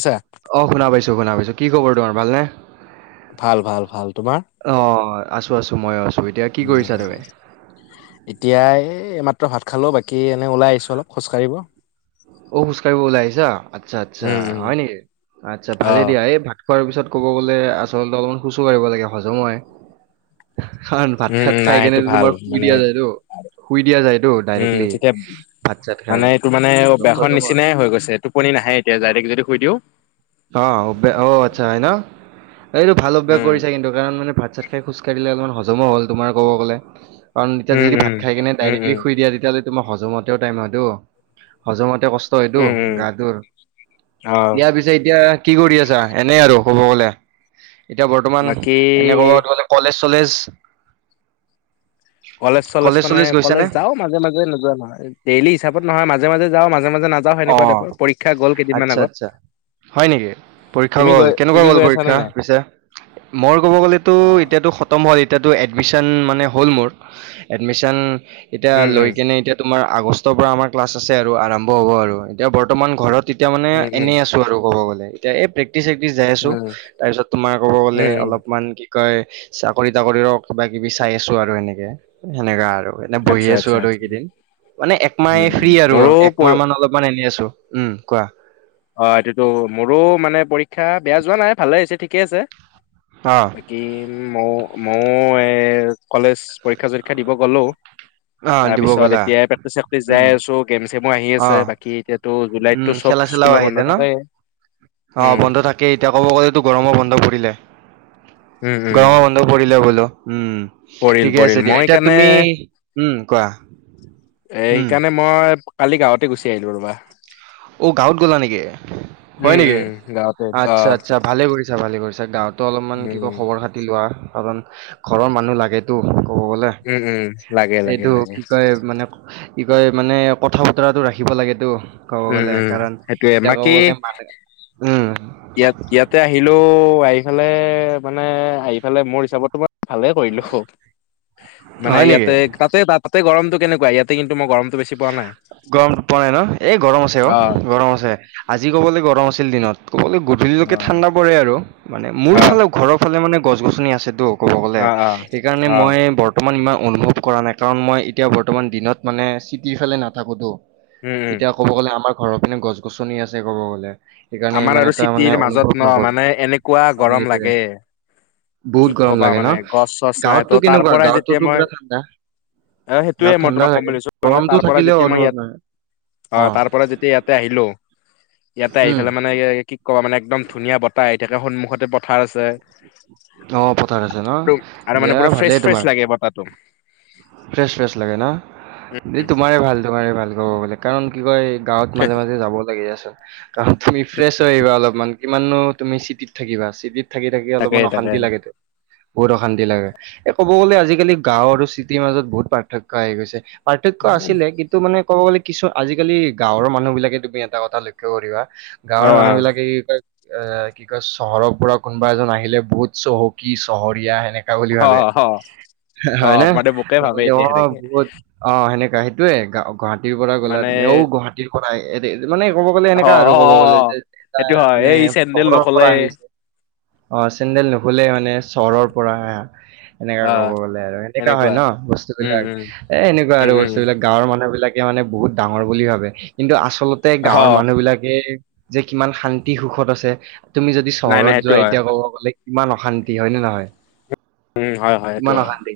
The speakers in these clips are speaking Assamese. আছা অ শুনা পাইছো শুনা পাইছো কি খবৰ তোমাৰ ভালনে? ভাল ভাল ভাল তোমাৰ অ আছো আছো মই আছো। এতিয়া কি কৰিছা তুমি? উম এতিয়াই এই মাত্ৰ ভাত খালো বাকী এনে ওলাই আহছো অলপ খোজকাঢ়িব। অ খোজ কাঢ়িব ওলাই আহিছা? আচ্ছা আচ্ছা উম উম হয় নেকি আচ্ছা অ ভালে দিয়া এই ভ খোৱাৰ পিছত ক'ব গলে আচলতে অলপমান খোজো কাঢ়িব লাগে হজম হয়। কাৰণ ভাত উম খাত উম খাই নাই কেনে সেইটো ভাল তোমাৰ শুই মানে দিয়া যায়তো শুই দিয়া যায়তো উম ডাইৰেক্টলি ভাত চাত খাই। বেখন চজম হয় নিচিনাই হৈ গৈছে টোপনি নাহে এতিয়া দাৰেক যদি শুই দিও। অ অ আচ্ছা হয় ন এইটো ভাল অভ্যাস উম কৰিছা কিন্তু। কাৰণ মানে ভাত চাত খাই খোজ কাঢ়িলে অলপমান হজম হ'ল তোমাৰ ক'ব গ'লে। কাৰণ তেতিয়া উম যদি উম ভাত খাই কিনে উম ডাইৰেক্টলি উম শুই দিয়া। তেতিয়াহ'লে তোমাৰ হজমতেও টাইম হয়তো হজমতে কষ্ট হয়তটো উম উম গা ধৰ অ দিয়া পিছে এতিয়া কি কৰি আছা এনেই আৰু কব গলে এতিয়া বৰ্তমান বাকী এনে কব গলে কলেজ চলেজ কলেজ চলেজ মানে কলেজ যাও মাজে মাজে নোযোৱা নহয় ডেইলি হিচাপত নহয় মাজে মাজে যাও মাজে মাজে মাজে নাজাও অ হেনেকুৱা টাইপ আৰু পৰীক্ষা গ'ল কেইদিনমান আচ্ছা আগত আচ্ছা হয় নেকি পৰীক্ষা তুমি গ'ল গৈ কেনেকুৱা তুমি গ'ল গৈ আছানে পৰীক্ষা নাই পিছে মই ক'ব গ'লেতো অ এতিয়াতো খতম হ'ল এতিয়াতো এডমিশন মানে হ'ল মোৰ এডমিশন এতিয়া উম লৈ উম কেনে এতিয়া তোমাৰ আগষ্ট পৰা আমাৰ ক্লাছ আছে আৰু আৰম্ভ হ'ব আৰু এতিয়া বৰ্তমান ঘৰত তেতিয়া মানে উম উম এনেই আছো আৰু ক'ব গ'লে এতিয়া এই প্ৰেক্টিচ চেক্টিচ যাই উম, আছো তাৰপিছত তোমাৰ ক'ব উম, গ'লে উম, অলপমান কি কয় চাকৰি তাকৰিৰ কিবা কিবি চাই আছো আৰু সেনেকে সেনেকা আৰু এনে বহি আচ্ছা, আছো আচ্ছা, আৰু আচ্ছা, এইকেইদিন মানে একমাহ উম, ফ্ৰী আৰু মোৰো একমাহ পৰ- মান অলপ এনেই আছোঁ উম কোৱা অ এইটোতো মোৰো মানে পৰীক্ষা বেয়া যোৱা নাই ভালে হৈছে ঠিকেই আছে অ বাকী মইও, মইও এ কলেজ পৰীক্ষা চৰীক্ষা দিব গলোঁ, অ দিব তাৰপিছত গ'লা এতিয়া প্ৰেক্টিচ চেক্টিচ উম যাই আছো, গেম চেমো আহি অ আছে, বাকী এতিয়াতো উম জুলাইততো চব খেলা চেলাও স্কুলৰ আহিলে বন্ধ ন থাকে। অ বন্ধ থাকেই। এতিয়া ক'ব গ'লেতো গৰমৰ বন্ধ পৰিলে। উম, গৰমৰ উম, বন্ধ পৰিলে বোলোঁ, উম। পৰিল ঠিকে আছে পৰিল, দিয়া মই এতিয়া সেইকাৰণে, তুমি উম কোৱা এ উম সেইকাৰণে মই কালি গাঁৱতে গুচি আহিলো ৰবা। অ গাঁৱত গলা নেকি? হয় উম, নেকি? উম, গাঁৱতে অ, আচ্ছা আচ্ছা, ভালে কৰিছাঁ। ছা, ভালে কৰিছা। গাঁৱতো অলপমান কি কয় উম, খবৰ খাতি লোৱা, কাৰণ ঘৰৰ মানুহ লাগেতো। ক'ব বলে উম, উম, লাগে লাগে এইটো লাগে কি কয় মানে কি কয় মানে কথা বতৰাটো ৰাখিব লাগেতো ক'ব উম গ'লে উম কাৰণ সেইটোয়ে এতিয়া বাকী ক'ব গলে মাত উম ইয়াত ইয়াতে আহিলোও আহিফালে মানে আহিফালে মোৰ হিচাপতো ভালে কৰিলো মানে হয় নেকি ইয়াতে তাতে তাতে গৰমটো কেনেকোৱা ইয়াতে কিন্তু গৰমটো বেছি পোৱা নাই গৰম পোৱা নাই ন এ গৰম আছে অ গৰম আছে আজি ক'বলৈ গৰম আছিল দিনত কবলৈ গো অ গধূলিলৈকে ঠাণ্ডা পৰে আৰু মানে মোৰ অ ফালে ঘৰৰ ফালে মানে গছনি আছেটো ক'ব গ'লে অ অ সেইকাৰণে অ মই বৰ্তমান ইমান অনুভৱ কৰা নাই কাৰণ মই এতিয়া বৰ্তমান দিনত মানে চিটিফালে নাথাকোতো উম উম এতিয়া ক'ব গ'লে আমাৰ ঘৰৰ পিনে গছ গছনি আছে ক'ব গ'লে সেইকাৰণে আমাৰ ইমান আৰু এটা চিটিৰ মানে মাজত অনুভৱ ন নকৰো মানে এনেকুৱা মানে গৰম লাগে এইটোৱে কি বহুত গৰম কবা লাগে ন মানে গছ চছ নাই গাঁৱতটো ত' তাৰ কেনেকুৱা পৰাই যেতিয়া গাঁৱতটোতো মই পুৰা ঠাণ্ডা অ সেইটোয়ে গাওঁত মই তোমাক ঠাণ্ডা ক'ম বুলি লাগে ভাবিছো মানে তাৰ গৰমটো পৰা যেতিয়া থাকিলেও মই অনুভৱ ইয়াত নহয় অ তাৰ পৰা যেতিয়া ইয়াতে আহিলো ইয়াতে অ' আহি উম। পেলাই মানে কি কম মানে একদম ধুনীয়া বতাহ আহি থাকে সন্মুখতে পথাৰ আছে অ পথাৰ আছে আৰু আৰু ন দিয়া মানে পুৰা ফ্ৰেছ ভালেই ফ্ৰেছ তোমাৰ লাগে বতাহটো। ফ্ৰেছ ফ্ৰেছ লাগে ন দে তোমাৰে ভাল তোমাৰে ভাল ক'ব গ'লে কাৰণ কি কয় গাঁৱত মাজে মাজে যাব লাগে কাৰণ তুমি ফ্ৰেছ হৈ আহিবা অলপমান কিমাননো তুমি চিটিত থাকিবা চিটিত থাকি থাকি তাকে অলপমান তাকে অশান্তি লাগে টো বহুত অশান্তি লাগে এ ক'ব গ'লে আজিকালি গাঁও আৰু চিটিৰ মাজত বহুত পাৰ্থক্য আহি গৈছে পাৰ্থক্য আছিলে কিন্তু মানে ক'ব গ'লে কিছু আজিকালি গাঁৱৰ মানুহ বিলাকে তুমি এটা কথা লক্ষ্য কৰিবা অ গাঁৱৰ মানুহ বিলাকে কি কয় এ কি কয় চহৰৰ পৰা কোনোবা এজন আহিলে বহুত চহকী চহৰীয়া সেনেক বুলি অ ভাবে। অ অ হয় নে, মানে মোকে অ ভাবে এতিয়া সেনেকে বহুত অ সেনেকা সেইটোৱে গা গুৱাহাটীৰ পৰা গ'লা মানে তুমি ঔ গুৱাহাটীৰ পৰা আ মানে ক'ব গ'লে অ এনেকা আৰু অ ক'ব অ গ'লে অ যে এটা সেইটো হয় মানে এই চেন্দেল চহৰৰ নকলে পৰা আহিছে। অ চেণ্ডেল নো খোলে মানে চহৰৰ পৰা আহা এনেকা অ ক'ব গলে আৰু এনেকা হয় এনেকুৱা ন উম বস্তুবিলাক। উম এ এনেকুৱা উম আৰু উম বস্তু বিলাক গাঁৱৰ মানুহ বিলাক। মানে বহুত ডাঙৰ বুলি ভাবে কিন্তু আচলতে অ গাঁৱৰ মানুহ বিলাকে যে কিমান শান্তি সুখত আছে তুমি যদি নাই নাই চহৰত সেইটো যোৱা হয় এতিয়া ক'ব গ'লে ইমান অশান্তি হয়নে নহয়। উম হয় হয় এইটো কিমান হয় অশান্তি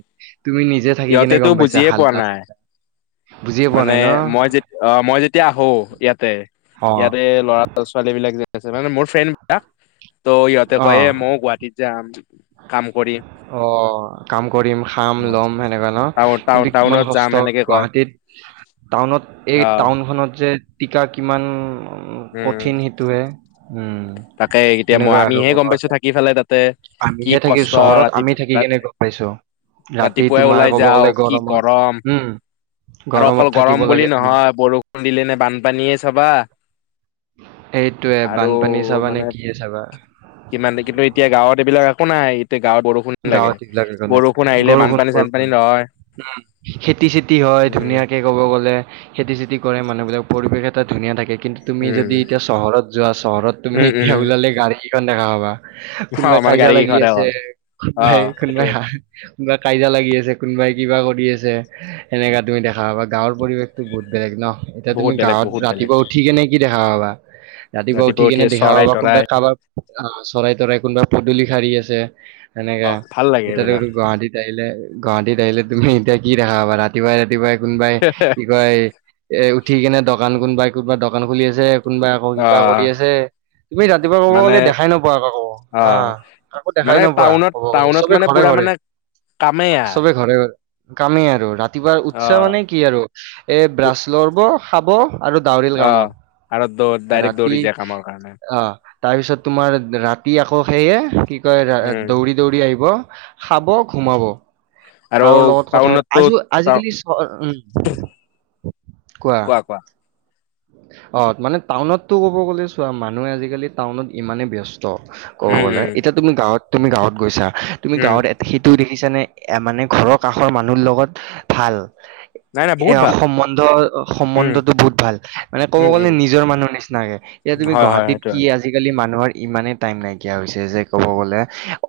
তুমি নিজে থাকি কেনে ইহঁতেটো গম পাইছা বুজিয়ে পোৱা হাল্লা নাই। বুজিয়ে পোৱা মানে নাই ন? মই যে অ মই যেতিয়া আহো ইয়াতে অ'। ইয়াতে ল'ৰা ছোৱালী বিলাক যে আছে মানে মোৰ ফ্ৰেণ্ড বিলাক ত সিহঁতে কয় এ অ', মও গুৱাহাটীত যাম। কাম কৰিম। অ কাম কৰিম খাম লম সেনে কা ন টাউন টাউন কিন্তু কিমান টাউনত যাম কষ্ট সেনেকে কয় গুৱাহাটীত টাউনত এই অ' টাউনখনত যে টীকা কিমান উম কঠিন সেইটোহে। উম, তাকে এতিয়া মই সেনেকুৱা আৰু আমিহে ক'ব গম পাইছোঁ গ'লে। থাকি পেলাই তাতে। কি আমিহে থাকি কষ্ট চহৰত আমি ৰাতিপু থাকি তাত কেনে গম পাইছো। ৰাতি ৰাতিপুৱাই তোমাৰ ওলাই ক'ব গ'লে যাওঁক কি গৰমত গৰম। উম, আৰু অকল গৰমত গৰম থাকিব বুলি লাগে তোমাৰ। নহয় বৰষুণ দিলে নে বানপানীয়ে চাবা সেইটোয়ে আৰু বানপানী চাব মানে কিমান কিন্তু এতিয়া গাঁৱত এইবিলাক একো নাই। এতিয়া গাঁৱত বৰষুণ লাগে গাঁৱত এইবিলাক একো বৰষুণ নাই আহিলে বৰষুণ বানপানী চানপানী বৰষুণ। নহয় উম খেতি চেতি হয় উম ধুনীয়াকে ক'ব গ'লে খেতি চেতি কৰে মানুহ বিলাকে পৰিৱেশ তাত ধুনীয়া থাকে। কিন্তু তুমি উম যদি এতিয়া চহৰত যোৱা চহৰত তুমি উম উম এতিয়া ওলালে গাড়ীকেখন দেখা পাবা। কোনোবাই অ' মানে কাজিয়া গাড়ী লাগি কেইখনতে আছে অ' কোনোবাই অ' কোনোবাই সেইটোৱে হাহি কোনোবা কাজিয়া লাগি আছে কোনোবাই কিবা কৰি আছে সেনেকা তুমি দেখা পাবা গাঁৱৰ পৰিৱেশতো বহুত বেলেগ নহ। এতিয়া বহুত তুমি বেলেগ গাঁৱত বহুত বেলেগ ৰাতিপুৱা উঠি কিনে কি দেখা পাবা। ৰাতিপুৱা উঠি কিনে দেখা পাবা কোনোবাই কাবাৰ আ চৰাই তৰাই কোনোবা পদূলি শাৰী আছে সেনেকা অ' ভাল লাগে এতিয়াটো এইবিলাক আৰু গুৱাহাটীত আহিলে গুৱাহাটীত আহিলে তুমি এতিয়া কি দেখা পাবা ৰাতিপুৱাই ৰাতিপুৱাই কোনোবাই কি কয় এ উঠি কেনে দোকান কোনোবাই কোনোবাই দোকান খুলি আছে। কোনোবা আকৌ কিবা কৰি অ' আছে। তুমি ৰাতিপুৱা ক'ব মানে গ'লে দেখাই নোপোৱা কাকো অ' আহ কাকো দেখাই মানে নোপোৱা। টাউনত ক'ব গ'লে, টাউনত সবে মানে ঘৰে পুৰা ঘৰে মানে কামেই আৰ সবে ঘৰে ঘৰে। কামেই আৰু ৰাতিপুৱাৰ উৎসাহ অ' মানে কি আৰু এ ব্ৰাছ ল'ব খাব আৰু দাউৰিল অ' কামত, আৰু দৌ ডাইৰেক্ট ৰাতি দৌৰি যায় কামৰ কাৰণে অহ তাৰপিছত তোমাৰ ৰাতি আকৌ সেয়ে কি কয় উম দৌৰি দৌৰি আহিব। খাব ঘুমাব। আৰু কাৰো লগত কথা প টাউনতো আজি আজিকালি চ উম কোৱা কোৱা। অ মানে টাউনতটো ক'ব গ'লে চোৱা মানুহে আজিকালি টাউনত ইমানে ব্যস্ত ত ক'ব উম গলে উম এতিয়া তুমি গাঁৱত তুমি গাঁৱত গৈছা তুমি উম গাঁৱত এ সেইটো দেখিছানে মানে ঘৰৰ কাষৰ মানুহ লগত ভাল। নাই নাই এ বহুত ভাল সম্বন্ধ উম সম্বন্ধটো বহুত ভাল। মানে ক'ব উম গ'লে উম নিজৰ মানুহ নিচিনাকে এতিয়া তুমি হয় হয় গুৱাহাটীত কি সেইটোৱে আজিকালি মানুহৰ ইমানেই টাইম নাইকিয়া হৈছে যে ক'ব গ'লে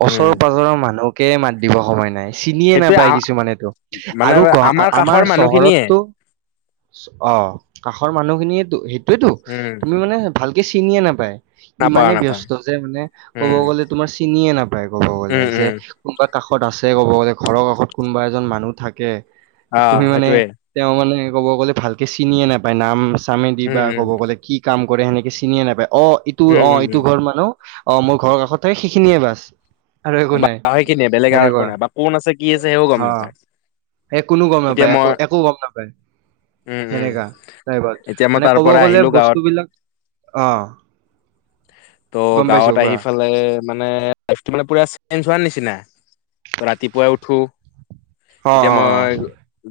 ওচৰ উম পাজৰৰ মানুহ। কে মাত দিব সময় নাই। চিনিয়ে সেইটোৱে নাপায় কিছুমানেটো মানে আৰু গু আমাৰ কাষৰ মানুহখিনিয়ে চহৰতটো। অ কাষৰ মানুহখিনিয়েটো সেইটোয়েতো উম তুমি মানে। ভালকে চিনিয়ে নেপায় নাপাওঁ ইমানে নাপাওঁ ব্যস্ত যে মানে ক'ব উম গ'লে তোমাৰ চিনিয়ে নাপ ক'ব গ'লে উম যে উম কোনোবা কাষত আছে ক'ব গ'লে ঘৰৰ কাষত কোনোবা এজন মানুহ থাকে। অ' তুমি মানে সেইটোৱে তেওঁ মানে ক'ব গ'লে ভালকে চিনিয়ে নেপায় নাম চামেদি উম বা উম ক'ব ক'লে কি কাম কৰে সেনেকে চিনিয়ে নাপায় অ ইটো উম অ উম ইটো ঘৰ মানুহ। অ মোৰ ঘৰৰ কাষতে সিখিনিয়ে বছ। বা সেইখিনিয়ে বেলেগ আৰু একো নাই বা কোন আছে কি আছে একো গম নেপায়। এই কোনো গম নাপায় একো একো গম নাপায়। উম উম সেনেকা ডাইভাৰ্ত। এতিয়া মই মানে তাৰ ক'ব পৰা গ'লে আহিলো গাঁৱত বস্তুবিলাক অহ। ত' গাঁৱত আহি ফালে মানে লাইফটো মানে পুৰা চেঞ্জ হোৱা নিচিনা। ৰাতিপুৱাই উঠো। অ এতিয়া অ মই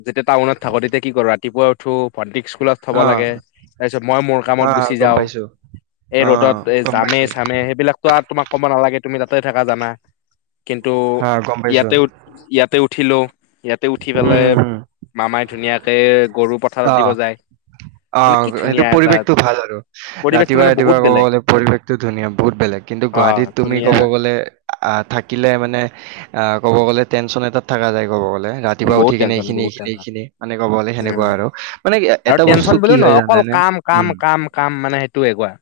যেতিয়া টাউনত থাকো। তেতিয়া কি কৰোঁ ৰাতিপুৱাই উঠো ভণ্টিক স্কুলত থ'ব অ অ লাগে। তাৰপিছত মই মোৰ কামত হা গুচি গম যাওঁ। পাইছো এই অ ৰ'দত এই গম জামে পাইছো চামে সেইবিলাক ত আৰু তোমাক ক'ব নালাগে, তুমি তাতে থাকা জানা। কিন্তু হা গম পাইছো ইয়াতে ইয়াতে উঠিলো। ইয়াতে উঠি উম পেলাই হুম হুম মামাই ধুনীয়াকে গৰু পথাৰত অ দিব যায়। অ মানে কি সেইটো ধুনীয়া এটা পৰিৱেশটো ভাল আৰু পৰিৱেশটো ৰাতিপুৱাই মানে বহুত ৰাতিপুৱাই ক'ব বেলেগ গ'লে। পৰিৱেশটো ধুনীয়া বহুত বেলেগ কিন্তু অ গুৱাহাটীত তুমি ধুনীয়া ক'ব গ'লে আহ থাকিলে মানে আ ক'ব গ'লে টেনচন এটাত থাকা যায় ক'ব গ'লে। ৰাতিপুৱা বহুত উঠি কিনে টেনচন এইখিনি বহুত এইখিনি টেনচন এইখিনি মানে ক'ব গ'লে উম সেনেকুৱা আৰু। মানে আৰু এটা বস্তু টেনচন কি বুলিও হয় নহয়। অকল জানানে কাম উম কাম কাম কাম মানে সেইটোৱে, কোৱা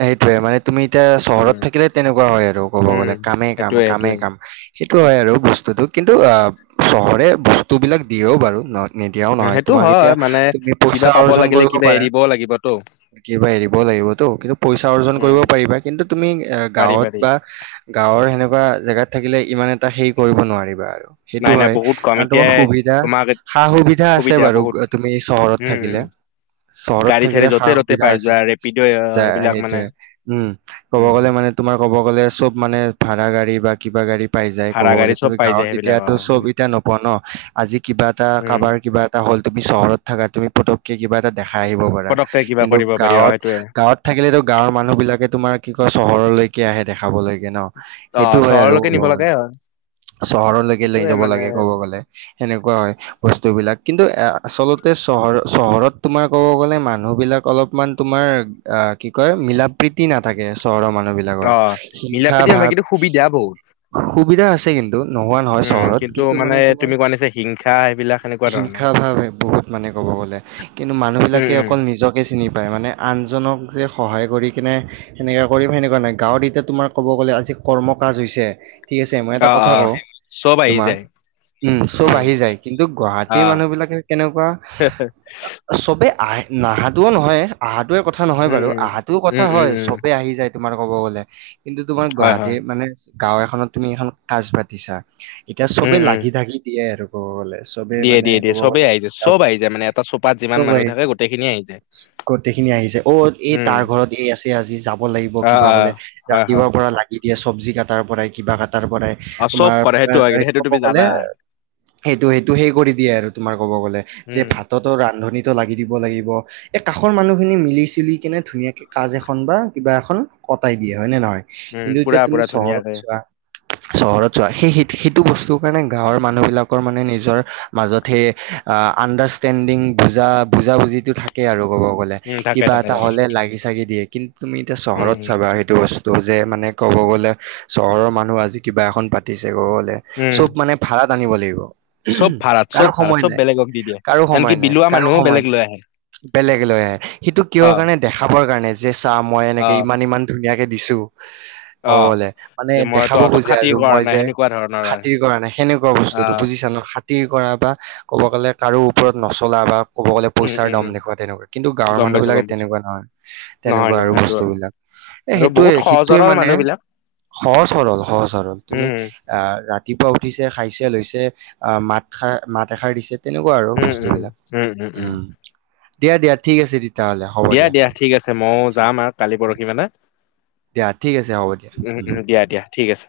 সেইটোয়ে মানে তুমি এতিয়া চহৰত উম থাকিলে তেনেকুৱা হয় আৰু ক'ব উম গ'লে কামে কাম সেইটোয়ে কামে সেইটোয়ে কাম। সেই সেইটো হয় আৰু বস্তুটো কিন্তু অ চহৰে বস্তুবিলাক দিয়েও বাৰু ন নিদিয়াও উম নহয় সেইটো তোমাক হয় এতিয়া মানে তুমি কিবা পইচা পাব অৰ্জন লাগিলে কৰিব কিবা পাৰা। এৰিবও লাগিবতো কিবা হেৰী লাগিব তো কিন্তু পইচা অৰ্জন উম কৰিব পাৰিবা কিন্তু তুমি পাৰি গাঁৱত পাৰি বা গাঁৱত আৰু সেনেকুৱা জেগাত থাকিলে ইমান এটা সেই কৰিব নোৱাৰিবা আৰু। সেইটো নাই নাই হয় বহুত কম কাৰণ তোমাৰ এতিয়াই সুবিধা তোমাক সা সুবিধা আছে বাৰু তুমি চহৰত উম থাকিলে। উম চহৰত গাড়ী চাড়ী থাকিলে সা য'তে ত'তে সুবিধা পাই আছে। যোৱা ৰেপিড' যা সেইবিলাক মানে সেইটোয়ে, উম ক'ব উম গ'লে মানে তোমাৰ ক'ব গ'লে চব মানে ভাড়া গাড়ী বা কিবা গাড়ীত পাই যায় ক'ব ভাড়া গাড়ী গ'লে চব তুমি পাই যায় গাঁৱত সেইবিলাক অ এতিয়াতো চব এতিয়া নোপোৱা ন। আজি কিবা এটা উম কাবাৰ কিবা এটা হ তুমি চহৰত থাকা তুমি পতককে কিবা এটা দেখাই আহিব পাৰা পতককে কিবা কিন্তু কৰিব পাৰি অ গাঁৱত। সেইটোয়ে গাঁৱত থাকিলেতো গাঁৱৰ মানুহ বিলাকে তোমাৰ কি কয় চহৰলৈকে আহে দেখাবলৈকে ন। অ সেইটো হয় আৰু চহৰলৈকে ক'ব নিব লাগে গ'লে হয় চহৰলৈকে লৈ সেইটোয়ে যাব মানে লাগে ক'ব গ'লে। সেনেকুৱা হয় বস্তুবিলাক কিন্তু আচলতে চহৰ চহৰত তোমাৰ ক'ব গ'লে মানুহবিলাক অলপমান তোমাৰ অ কি কয় মিলা প্ৰীতি নাথাকে। চহৰৰ মানুহ মানুহ বিলাকৰ অ মিলা হিংসা প্ৰীতি ভাৱ। নাথাকিতো সুবিধা বহুত সুবিধা আছে কিন্তু নোহোৱা নহয় উম চহৰত কিন্তু মানে তোমাৰ, তুমি কোৱা নিচিনা হিংসা এইবিলাক সেনেকুৱা হিংসা ধৰণৰ ভাৱ বহুত মানে ক'ব গ'লে কিন্তু উম মানুহবিলাকে উম অকল নিজকে চিনি পায়। মানে আনজনক যে সহায় কৰি কিনে সেনেকা কৰিম সেনেকুৱা নাই। গাঁৱত এতিয়া তোমাৰ ক'ব গ'লে আজি কৰ্ম কাজ হৈছে। ঠিক আছে মই এটা অ অ কথা কওঁ। চব আহি তোমাক যায়। উম চব আহি যায় কিন্তু অ গুৱাহাটীৰ মানুহ বিলাকে কেনেকুৱা? চবে আহে। নাহাতোও নহয় আহাটোয়ে কথা নহয় উম বাৰু। উম আহাটো কথা উম উম হয়, উম চবে আহি যায়। তোমাৰ ক'ব গ'লে। কিন্তু তুমাৰ হয় হয় গুৱাহাটীৰ মানে গাও এখনত তুমি এখন কাজ পাতিছা। এতিয়া উম চবে উম লাগি ধাগি দিয়ে আৰু ক'ব গলে। চবে দিয়ে মানে দিয়ে দিয়ে ক'ব সবেই গ'লে আহি যায় সব আহি যায় মানে এটা চোপাত যিমান চব মানুহ আহি থাকে গোটেইখিনিয়ে আহি যায়। গোটেইখিনি আহিছে অ এই উম তাৰ ঘৰত এই আছে আজি যাব লাগিব অ কিবা অ কলে হয় হয় ৰাতিপুৱাৰ পৰা লাগি দিয়ে। চব্জি কাটাৰ পৰাই কিবা কাটাৰ পৰাই। অ চব তোমাৰ কৰে সেইটো হয় কিন্তু সেইটো ক'ব তুমি গ'লে জানা সেইটো সেইটো সেই কৰি দিয়ে আৰু তোমাৰ ক'ব গ'লে যে উম ভাততো ৰান্ধনী টো লাগি দিব লাগিব। এই কাষৰ মানুহখিনি মিলি চুলি কেনে ধুনীয়াকে কাজ এখন বা কিবা এখন কটাই দিয়ে হয় নে নহয়। উম কিন্তু এতিয়া পুৰা তুমি পুৰা চহৰত ধুনীয়াকে চোৱা চহৰত চোৱা সেই স সেইটো বস্তু কাৰণে গাঁৱৰ মানুহ বিলাকৰ মানে নিজৰ মাজত সে। আণ্ডাৰষ্টেণ্ডিং বুজা বুজ বুজিটো থাকে তাকে আৰু ক'ব গ'লে উম থাকে কিবা থাকে এটা থাকে হ'লে লাগি চাগি দিয়ে কিন্তু তুমি এতিয়া উম চহৰত উম চাবা সেইটো বস্তু যে মানে ক'ব গ'লে চহৰৰ মানুহ আজি কিবা এখন পাতিছে ক'ব গলে উম চব মানে ভাত আনিব লাগিব চব ভাড়াত চব কাৰো ভাড়াত সময় চব নাই বেলেগক দি দিয়ে কাৰো আনকি সময় নাই বিলোৱা কাৰো মানুহো সময় বেলেগ নাই লৈ আহে বেলেগ লৈ আহে সেইটো কিয় অ কাৰণে দেখাবৰ কাৰণে যে চা মই অ এনেকে ইমান ইমান। ধুনীয়াকে দিছো [inaudible] অলে মানে যে মই দেখাব তহঁতক খোজে খাতি আৰু কৰা মই নাই যে সেনেকুৱা ধৰণৰ আৰু খাতিৰ কৰা নাই সেনেকুৱা বস্তুতটো আহ বুজিছানো খ কৰা বা ক'ব গ'লে কাৰো ওপৰত নচলা বা ক'ব গ'লে উম পইচাৰ উম দম উম দেখ তেনেকুৱা কিন্তু গাঁৱৰ গম মানুহ পাইছো বিলাকে গম পাইছো তেনেকুৱা নহয় নহয় তেনেকুৱা নহয় আৰু সেইটো বস্তু হয় বিলাক এ আৰু সেইটোয়ে বহুত সহজ সেইটোৱে সৰল মানে। মানুহ বিলাক সহজ সৰল সহজ সৰল তুমি উম আহ ৰাতিপুৱা উঠিছে খাইছে লৈ মাতাৰ মাত এষাৰ দিছে তেনেকুৱা আৰু বস্তু বিলাক উম দিয়া দিয়া ঠিক আছে তেতিয়াহ'লে হ'ব দিয়া দিয়া ঠিক আছে ময়ো ঠিক যাম আছে আৰু কালি পৰহি মানে দিয়া ঠিক আছে হ'ব দিয়া। উম উম দিয়া দিয়া ঠিক আছে